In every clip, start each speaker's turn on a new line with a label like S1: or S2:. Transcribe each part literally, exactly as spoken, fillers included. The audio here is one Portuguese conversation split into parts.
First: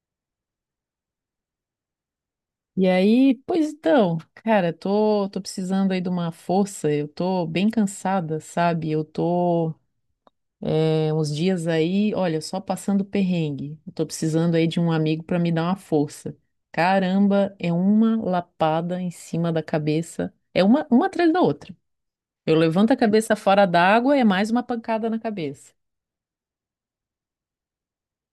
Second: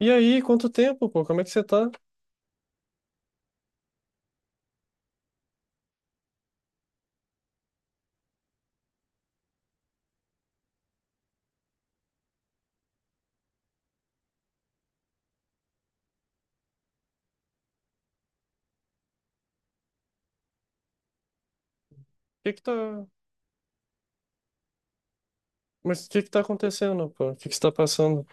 S1: E aí, quanto tempo, pô? Como é que você tá? O
S2: E aí, pois então, cara, tô, tô precisando aí de uma força, eu tô bem cansada, sabe? Eu tô é, uns dias aí, olha, só passando perrengue. Eu tô precisando aí de um amigo pra me dar uma força. Caramba, é uma lapada em cima da cabeça, é uma, uma atrás da outra.
S1: que
S2: Eu
S1: que tá...
S2: levanto a cabeça fora d'água, é mais uma pancada na cabeça.
S1: Mas o que que tá acontecendo, pô? O que que você tá passando?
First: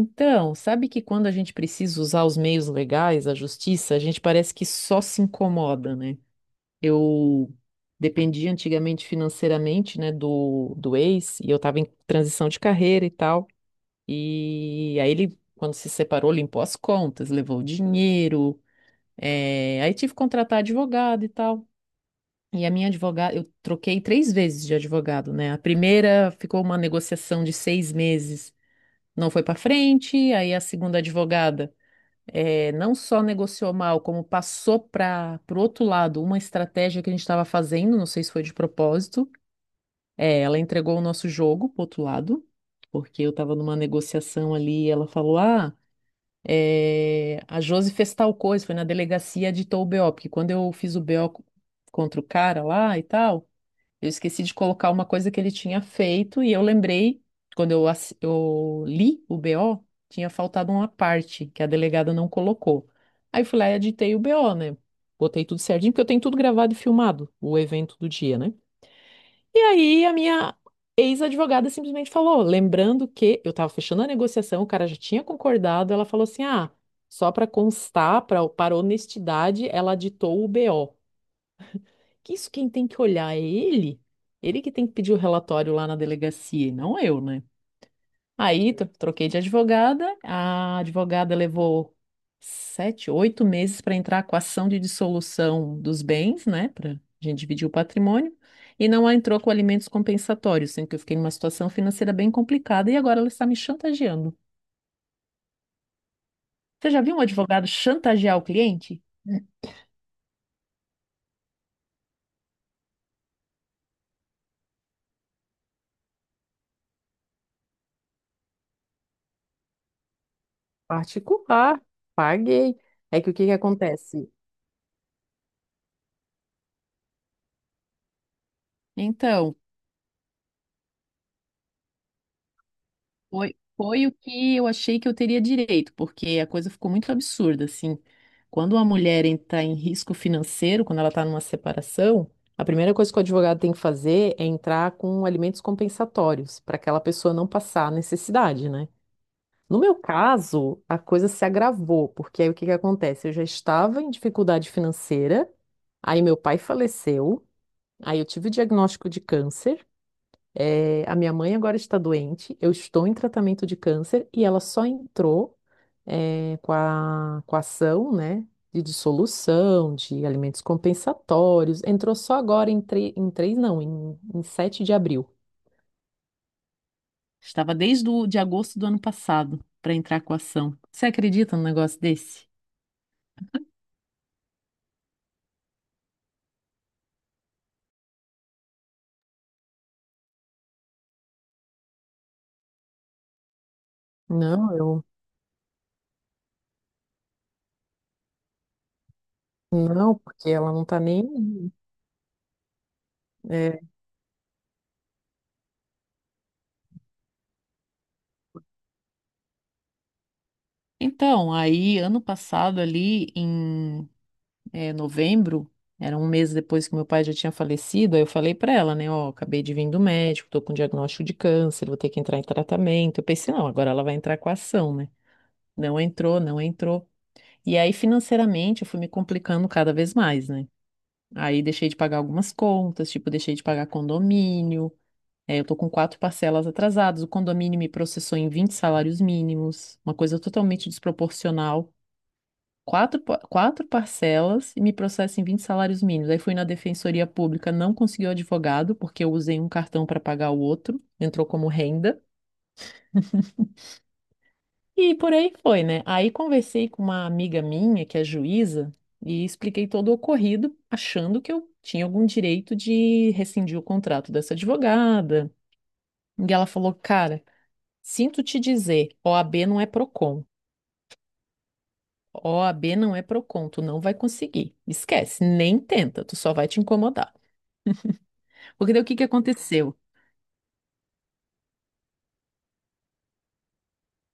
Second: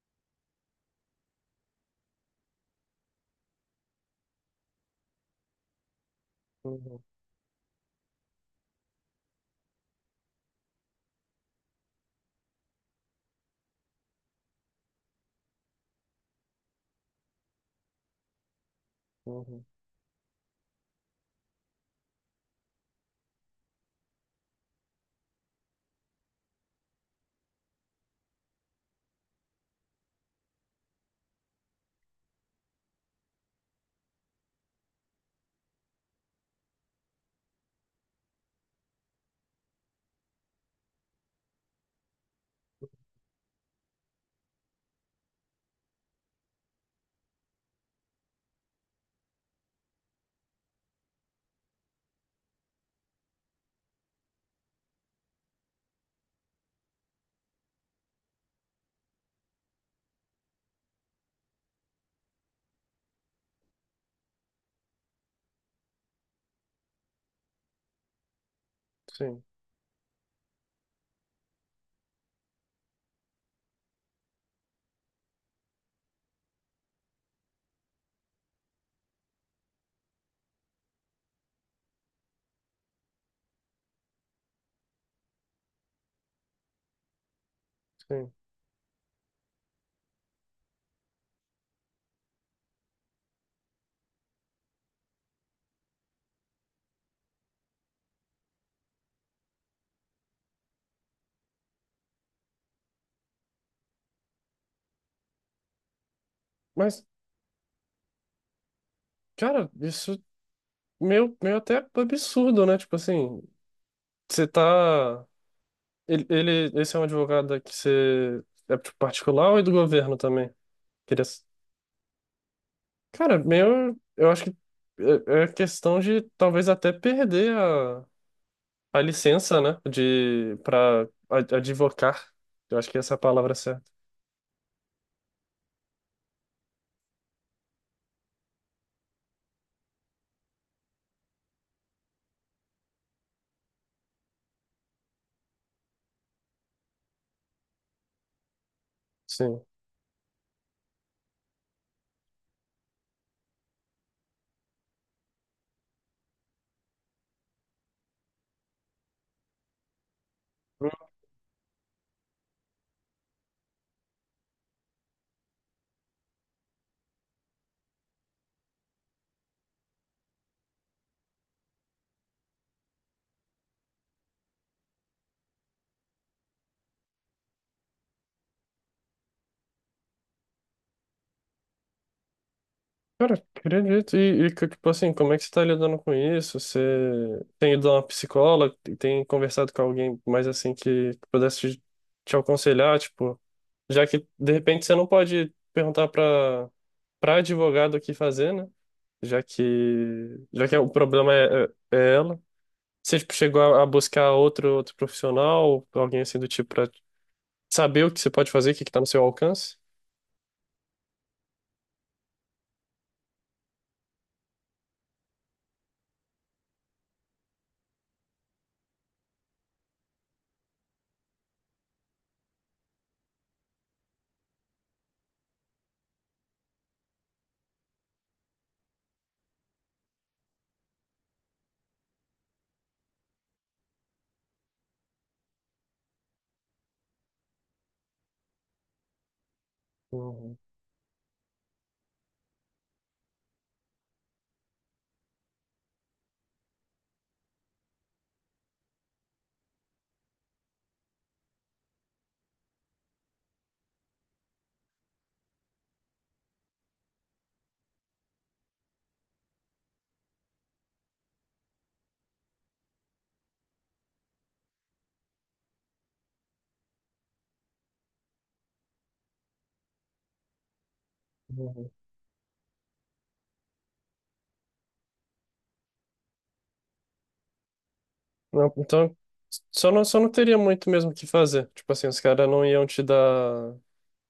S2: Então, sabe que quando a gente precisa usar os meios legais, a justiça, a gente parece que só se incomoda, né?
S1: Uhum,
S2: Eu dependia antigamente financeiramente, né, do, do ex, e eu estava em transição de carreira e tal. E aí ele, quando se separou, limpou as contas, levou o dinheiro.
S1: uhum.
S2: eh, Aí tive que contratar advogado e tal. E a minha advogada, eu troquei três vezes de advogado, né? A primeira ficou uma negociação de seis meses, não foi para frente. Aí a segunda advogada eh, não só negociou mal, como passou para o outro lado uma estratégia que a gente estava fazendo, não sei se foi de propósito. É, ela entregou o nosso jogo pro outro lado, porque eu estava numa negociação ali e ela falou: "Ah, eh, a Josi fez tal coisa, foi na delegacia, editou o B O", porque quando eu fiz o B O co- contra o cara lá e tal. Eu esqueci de colocar uma coisa que ele tinha feito e eu lembrei, quando eu, ass- eu li o B O, tinha faltado uma parte que a delegada não colocou. Aí eu fui lá e editei o B O, né? Botei tudo certinho, porque eu tenho tudo gravado e filmado, o evento do dia, né?
S1: Sim,
S2: E aí a minha ex-advogada simplesmente falou, lembrando que eu estava fechando a negociação, o cara já tinha concordado, ela falou assim: "Ah, só para constar, pra, para honestidade, ela ditou o B O", que isso quem tem que olhar é ele, ele que tem que pedir o relatório lá na delegacia, e não eu, né?
S1: sim.
S2: Aí tro- troquei de advogada. A advogada levou sete, oito meses para entrar com a ação de dissolução dos bens, né? Para a gente dividir o patrimônio, e não entrou com alimentos compensatórios, sendo que eu fiquei numa situação financeira bem complicada e agora ela está me chantageando. Você já
S1: Mas,
S2: viu um advogado chantagear o cliente?
S1: cara, isso meio, meio até absurdo, né? Tipo assim, você tá... Ele, ele, esse é um advogado que você... É tipo, particular ou é do governo também? Queria... s-
S2: Particular, paguei. É que o
S1: Cara,
S2: que que
S1: meio... Eu
S2: acontece?
S1: acho que é é questão de talvez até perder a a
S2: Então.
S1: licença, né, de para advocar. Eu acho que essa é a palavra
S2: Foi,
S1: certa.
S2: foi o que eu achei que eu teria direito, porque a coisa ficou muito absurda, assim. Quando uma mulher está em risco financeiro, quando ela está numa separação, a primeira coisa que o advogado tem que fazer é entrar com alimentos compensatórios, para aquela pessoa não passar a necessidade, né?
S1: Sim.
S2: No meu caso, a coisa se agravou, porque aí o que que acontece? Eu já estava em dificuldade financeira, aí meu pai faleceu, aí eu tive o diagnóstico de câncer.
S1: Hum.
S2: É, a minha mãe agora está doente, eu estou em tratamento de câncer e ela só entrou, é, com a, com a ação, né, de dissolução, de alimentos compensatórios. Entrou só agora em, tre- em três, não, em, em sete de abril. Estava desde o, de agosto do ano passado para entrar com a ação. Você acredita num negócio desse?
S1: Cara, acredito. E, e que, tipo assim, como é que você tá lidando com isso? Você tem ido a uma psicóloga? Tem conversado com alguém mais assim que pudesse te, te aconselhar? Tipo, já que de
S2: Não,
S1: repente você
S2: eu
S1: não pode perguntar para para advogado o que fazer, né? Já
S2: não,
S1: que
S2: porque
S1: já
S2: ela
S1: que
S2: não
S1: o
S2: está
S1: problema é,
S2: nem.
S1: é, é ela. Você tipo, chegou
S2: É.
S1: a a buscar outro, outro profissional, alguém assim do tipo, pra saber o que você pode fazer, o que que tá no seu alcance?
S2: Então, aí ano passado ali em é, novembro, era um mês depois que meu pai já tinha falecido, aí eu falei pra ela, né, ó, acabei de vir do médico, tô com diagnóstico de câncer, vou ter que entrar em tratamento. Eu pensei, não, agora ela vai entrar com a ação, né? Não entrou, não entrou. E aí, financeiramente, eu fui me complicando cada vez mais, né? Aí deixei de pagar algumas contas, tipo, deixei de pagar condomínio. É, eu tô com quatro parcelas atrasadas. O condomínio me processou em vinte salários mínimos, uma coisa
S1: Uhum,
S2: totalmente desproporcional, quatro, pa- quatro parcelas, e me processa em vinte salários mínimos. Aí fui na Defensoria Pública, não consegui o advogado, porque eu usei um cartão para pagar o outro, entrou como renda. E por aí foi, né? Aí conversei com uma amiga minha, que é juíza, e expliquei todo o ocorrido, achando que eu tinha algum direito de rescindir o contrato dessa advogada. E ela falou: "Cara, sinto te dizer, O A B não é Procon.
S1: uhum.
S2: O A B não é Procon, tu não vai conseguir. Esquece, nem tenta, tu só vai te incomodar."
S1: Não,
S2: Porque daí o que
S1: então,
S2: que aconteceu?
S1: só não, só não teria muito mesmo o que fazer. Tipo assim, os caras não iam te dar.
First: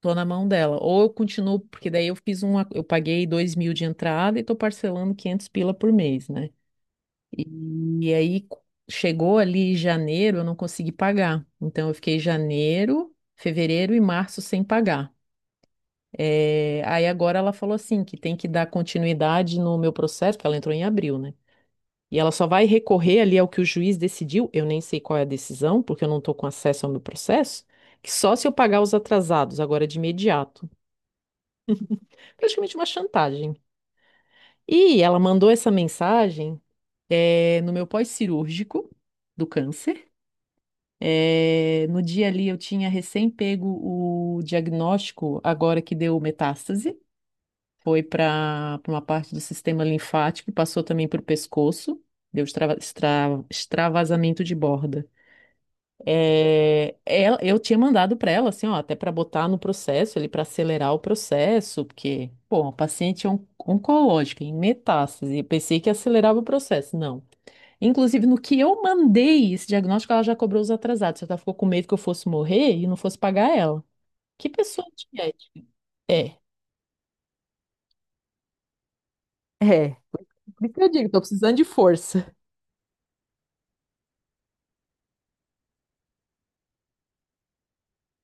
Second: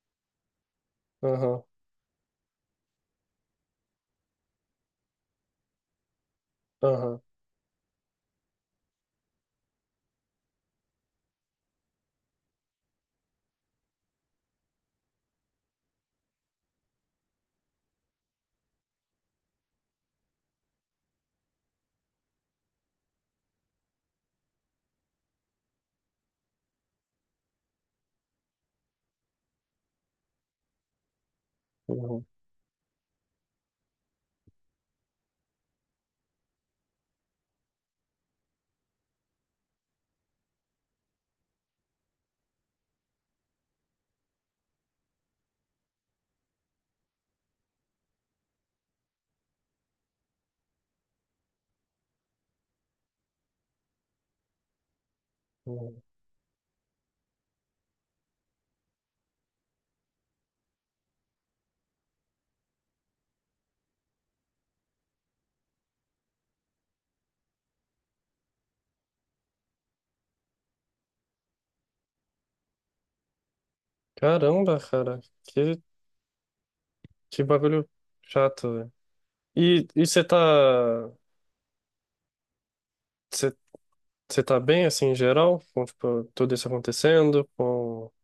S2: Tô na mão dela. Ou eu continuo,
S1: Aham,
S2: porque daí eu fiz uma, eu paguei dois mil de entrada e tô parcelando quinhentos pila por mês, né?
S1: aham,
S2: E, e aí co- chegou ali janeiro, eu não consegui pagar. Então eu fiquei janeiro, fevereiro e março sem pagar. É, aí agora ela falou assim que tem que dar continuidade no meu processo, porque ela entrou em abril, né? E ela só vai recorrer ali ao que o juiz decidiu, eu nem sei qual é a decisão, porque eu não estou com acesso ao meu processo, que só se eu pagar os atrasados, agora de imediato.
S1: uhum.
S2: Praticamente uma chantagem. E ela mandou essa mensagem eh, no meu pós-cirúrgico do câncer. Eh, no dia ali eu tinha recém pego o diagnóstico, agora que deu metástase, foi para uma parte do sistema linfático, e passou também para o pescoço, deu extrava- extra- extravasamento de borda. É, ela- eu tinha mandado para ela, assim, ó, até para botar no processo, ali para acelerar o processo, porque, pô, a paciente é on- oncológica, em metástase, eu pensei que acelerava o processo, não. Inclusive, no que eu mandei esse diagnóstico, ela já cobrou os atrasados, ela ficou com medo que eu fosse morrer e não fosse pagar ela. Que
S1: Caramba,
S2: pessoa
S1: cara,
S2: antiética.
S1: que,
S2: É,
S1: que bagulho chato, velho. E,
S2: é.
S1: e você tá,
S2: Por isso que eu digo, tô precisando de força.
S1: você você tá bem, assim, em geral, com, tipo, tudo isso acontecendo, com... O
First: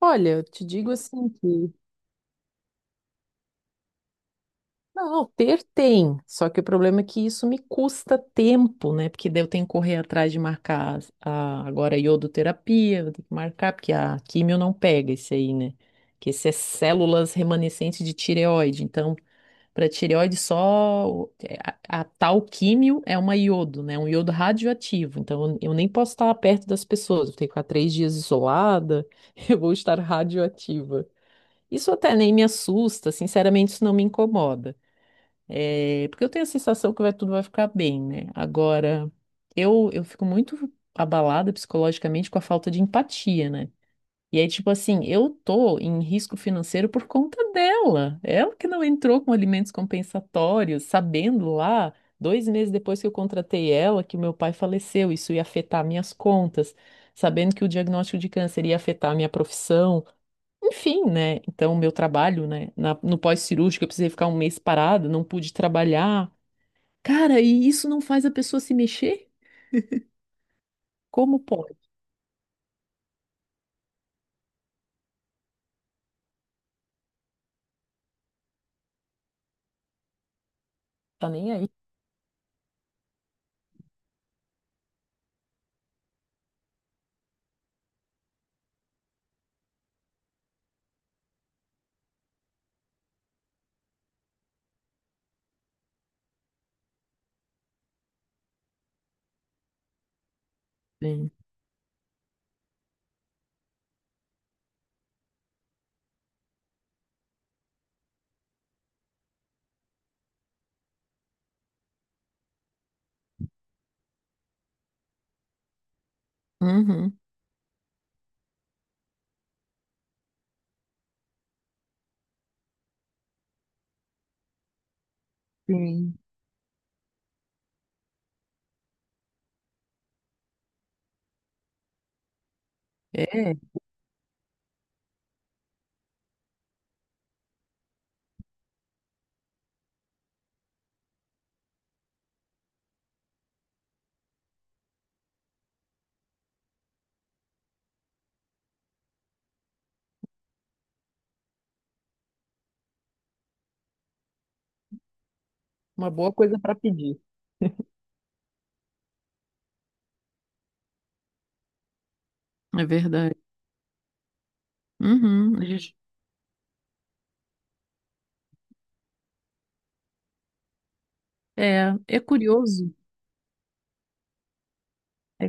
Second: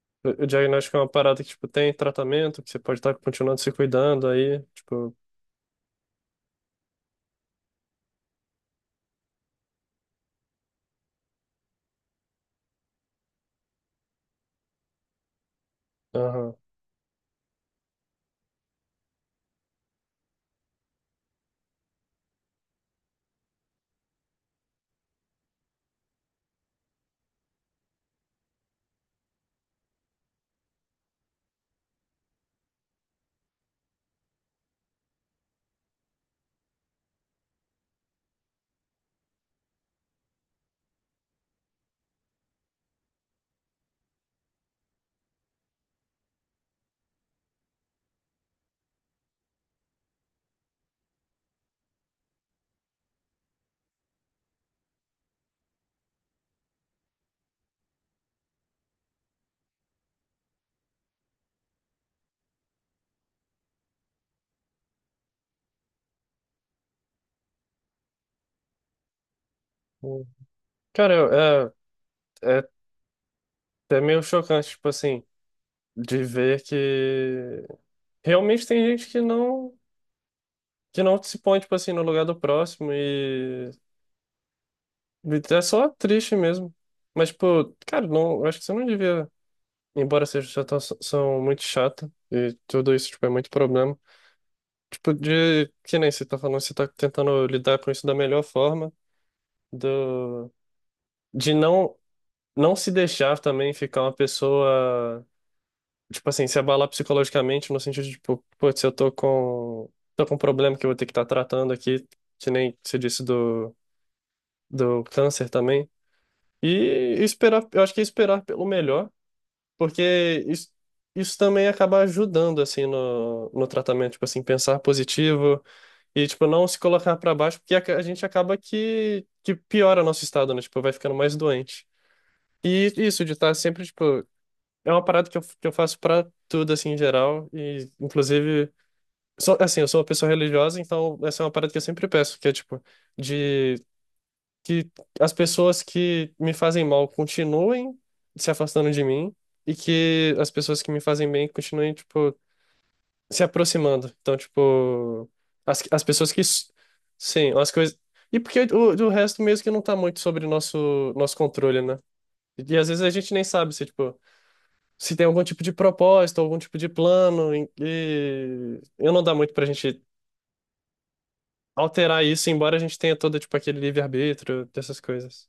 S2: Olha, eu
S1: o
S2: te digo
S1: diagnóstico é uma
S2: assim
S1: parada que, tipo,
S2: que
S1: tem tratamento, que você pode estar continuando se cuidando aí, tipo,
S2: não, ter tem, só que o problema é que isso me custa tempo, né? Porque daí eu tenho que correr atrás de marcar as- a, agora a iodoterapia, vou ter que marcar, porque a químio não pega esse aí, né? Que esse é
S1: aham.
S2: células remanescentes de tireoide. Então, para tireoide só o- é, a, a tal químio é uma iodo, né? Um iodo radioativo. Então, eu, eu nem posso estar perto das pessoas, eu tenho que ficar três dias isolada, eu vou estar radioativa. Isso até nem me assusta, sinceramente, isso não me incomoda. É, porque eu tenho a sensação que vai, tudo vai ficar bem, né? Agora, eu, eu fico muito abalada psicologicamente com a falta de empatia, né? E aí, tipo assim, eu tô em risco financeiro por conta dela. Ela que não entrou com alimentos compensatórios, sabendo lá, dois meses depois que eu contratei ela, que o meu pai faleceu, isso ia afetar minhas contas, sabendo que o diagnóstico de câncer ia afetar a minha profissão. Enfim, né? Então, meu trabalho, né, na- no pós-cirúrgico, eu precisei ficar um mês parado, não pude trabalhar. Cara, e isso não faz a pessoa se mexer? Como
S1: Cara,
S2: pode?
S1: é, é, é até meio chocante, tipo assim, de ver que realmente tem gente que não, que não
S2: Tá
S1: se
S2: nem
S1: põe,
S2: aí.
S1: tipo assim, no lugar do próximo. Então, é só triste mesmo. Mas, tipo, cara, não, eu acho que você não devia, embora seja situação muito chata, e tudo isso, tipo, é muito problema. Tipo, de que nem você tá falando, você tá tentando lidar com isso da melhor forma, do,
S2: Sim.
S1: de não, não se deixar também ficar uma pessoa, tipo assim, se abalar psicologicamente, no sentido de, tipo, putz, eu tô com, tô com um problema que eu vou ter que estar tratando aqui, que nem você disse do, do câncer também. E
S2: Uhum.
S1: esperar, eu acho que é esperar pelo melhor. Porque isso, isso também acaba ajudando, assim, no, no tratamento, tipo assim, pensar positivo
S2: Sim.
S1: e, tipo, não se colocar pra baixo, porque a, a gente acaba que, que piora nosso estado, né? Tipo, vai ficando mais doente. E isso de estar
S2: É
S1: sempre, tipo, é uma parada que eu, que eu faço pra tudo, assim, em geral, e, inclusive, sou, assim, eu sou uma pessoa religiosa, então essa é uma parada que eu sempre peço, que é, tipo, de que as pessoas que me fazem mal continuem se afastando de mim e que as pessoas que me fazem bem continuem, tipo, se aproximando. Então, tipo, as, as
S2: uma boa
S1: pessoas que.
S2: coisa
S1: S-
S2: para pedir.
S1: Sim, as coisas. E porque o, o resto mesmo que não tá muito sobre nosso, nosso controle, né? E,
S2: É
S1: às vezes a gente
S2: verdade.
S1: nem sabe se, tipo, se tem algum
S2: Uhum.
S1: tipo
S2: A
S1: de
S2: gente...
S1: propósito, algum tipo de plano, em- e eu não dá muito pra gente
S2: É, é
S1: alterar isso, embora a
S2: curioso.
S1: gente tenha todo, tipo, aquele livre-arbítrio, dessas coisas.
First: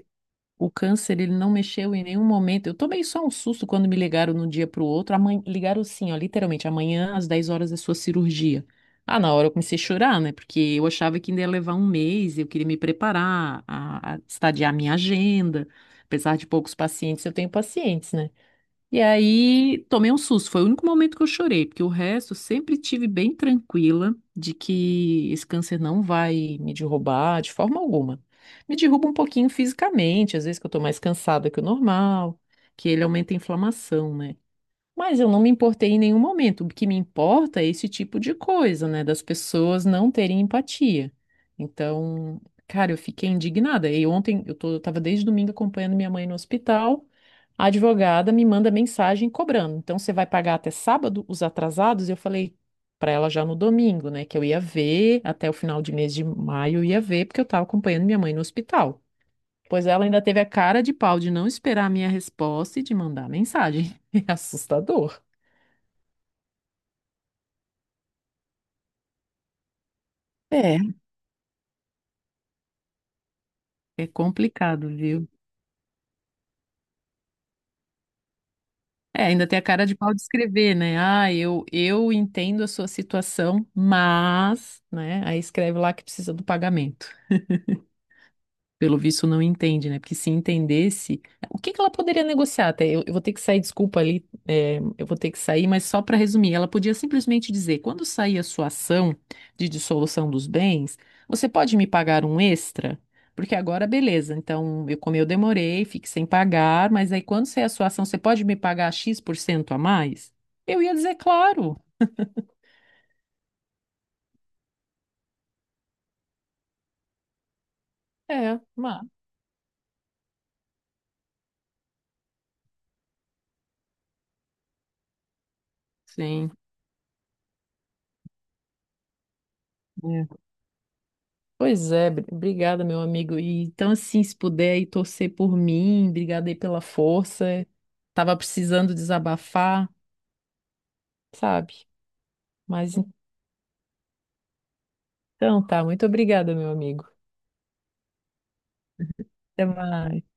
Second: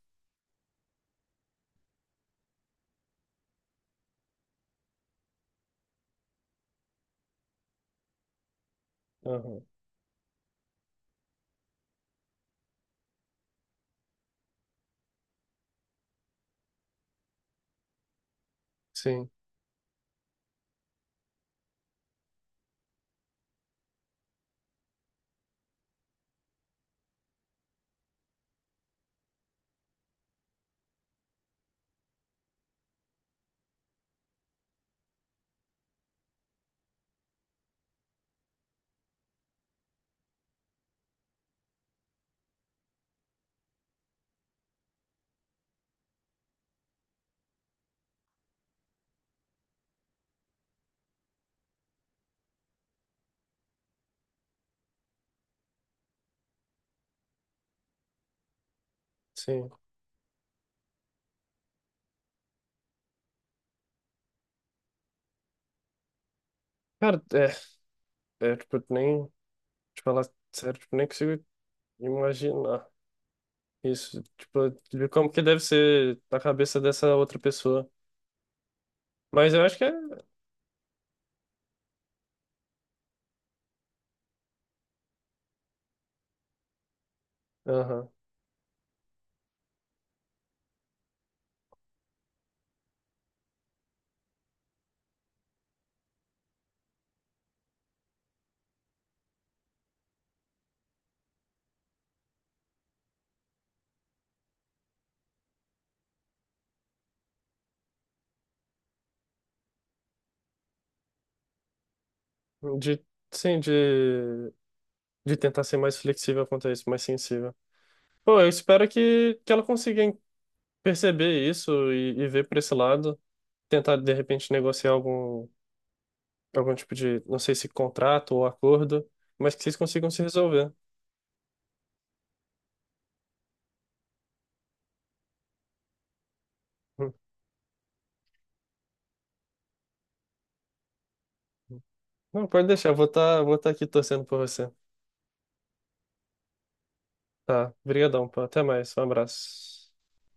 S2: O câncer, ele não mexeu em nenhum momento. Eu tomei só um susto quando me ligaram de um dia para o outro. Amanhã, ligaram assim, ó, literalmente, amanhã às dez horas é sua cirurgia. Ah, na hora eu
S1: Aham.
S2: comecei a chorar, né? Porque eu achava que ainda ia levar um mês, eu queria me preparar, a, a estadiar minha agenda. Apesar de poucos pacientes, eu tenho pacientes, né? E
S1: Sim.
S2: aí tomei um susto, foi o único momento que eu chorei, porque o resto eu sempre tive bem tranquila de que esse câncer não vai me derrubar de forma alguma. Me derruba um pouquinho fisicamente, às vezes que eu tô mais cansada que o normal, que ele aumenta a inflamação, né? Mas eu não me importei em nenhum momento. O que me importa é esse tipo de coisa, né? Das pessoas não terem empatia. Então, cara, eu fiquei indignada. E ontem eu tô, eu tava desde domingo acompanhando minha mãe no hospital. A advogada me manda mensagem cobrando: "Então, você vai pagar até sábado os atrasados?" E eu falei pra ela já no domingo, né, que eu ia ver, até o final de mês de maio eu ia ver, porque eu tava acompanhando minha mãe no hospital.
S1: Sim.
S2: Pois ela ainda teve a cara de pau de não esperar a minha resposta e de mandar mensagem. É assustador.
S1: Cara, é, é, tipo, nem, te falar
S2: É,
S1: sério, tipo, nem consigo imaginar
S2: é
S1: isso, tipo,
S2: complicado,
S1: de
S2: viu?
S1: como que deve ser na cabeça dessa outra pessoa.
S2: É, ainda
S1: Mas
S2: tem a
S1: eu acho que
S2: cara
S1: é,
S2: de pau de escrever, né? "Ah, eu, eu entendo a sua situação, mas", né? Aí escreve lá que precisa do pagamento.
S1: aham,
S2: Pelo visto, não entende, né? Porque se entendesse, o que que ela poderia negociar? Até eu, eu vou ter que sair, desculpa ali, é, eu vou ter que sair, mas só para resumir, ela podia simplesmente dizer: quando sair a sua ação de dissolução dos bens, você pode me pagar um extra? Porque agora, beleza, então eu, como eu demorei, fique sem pagar, mas aí quando sair a sua ação, você pode me pagar X% por cento a mais? Eu ia dizer, claro.
S1: de, sim, de, de tentar ser mais flexível quanto a isso, mais sensível. Pô, eu
S2: É,
S1: espero
S2: mas.
S1: que, que ela consiga en- perceber isso e, e ver por esse lado, tentar, de repente, negociar algum,
S2: Sim.
S1: algum tipo de, não sei se contrato ou acordo, mas que vocês consigam se
S2: É.
S1: resolver.
S2: Pois é, bri- obrigada, meu amigo. E, então, assim, se puder aí torcer por mim, obrigada aí pela
S1: Hum.
S2: força. Tava precisando desabafar, sabe?
S1: Hum. Não, pode deixar,
S2: Mas
S1: eu vou estar, vou estar aqui torcendo por você.
S2: então tá, muito obrigada, meu amigo.
S1: Tá, brigadão, pô. Até mais. Um
S2: Até
S1: abraço.
S2: mais.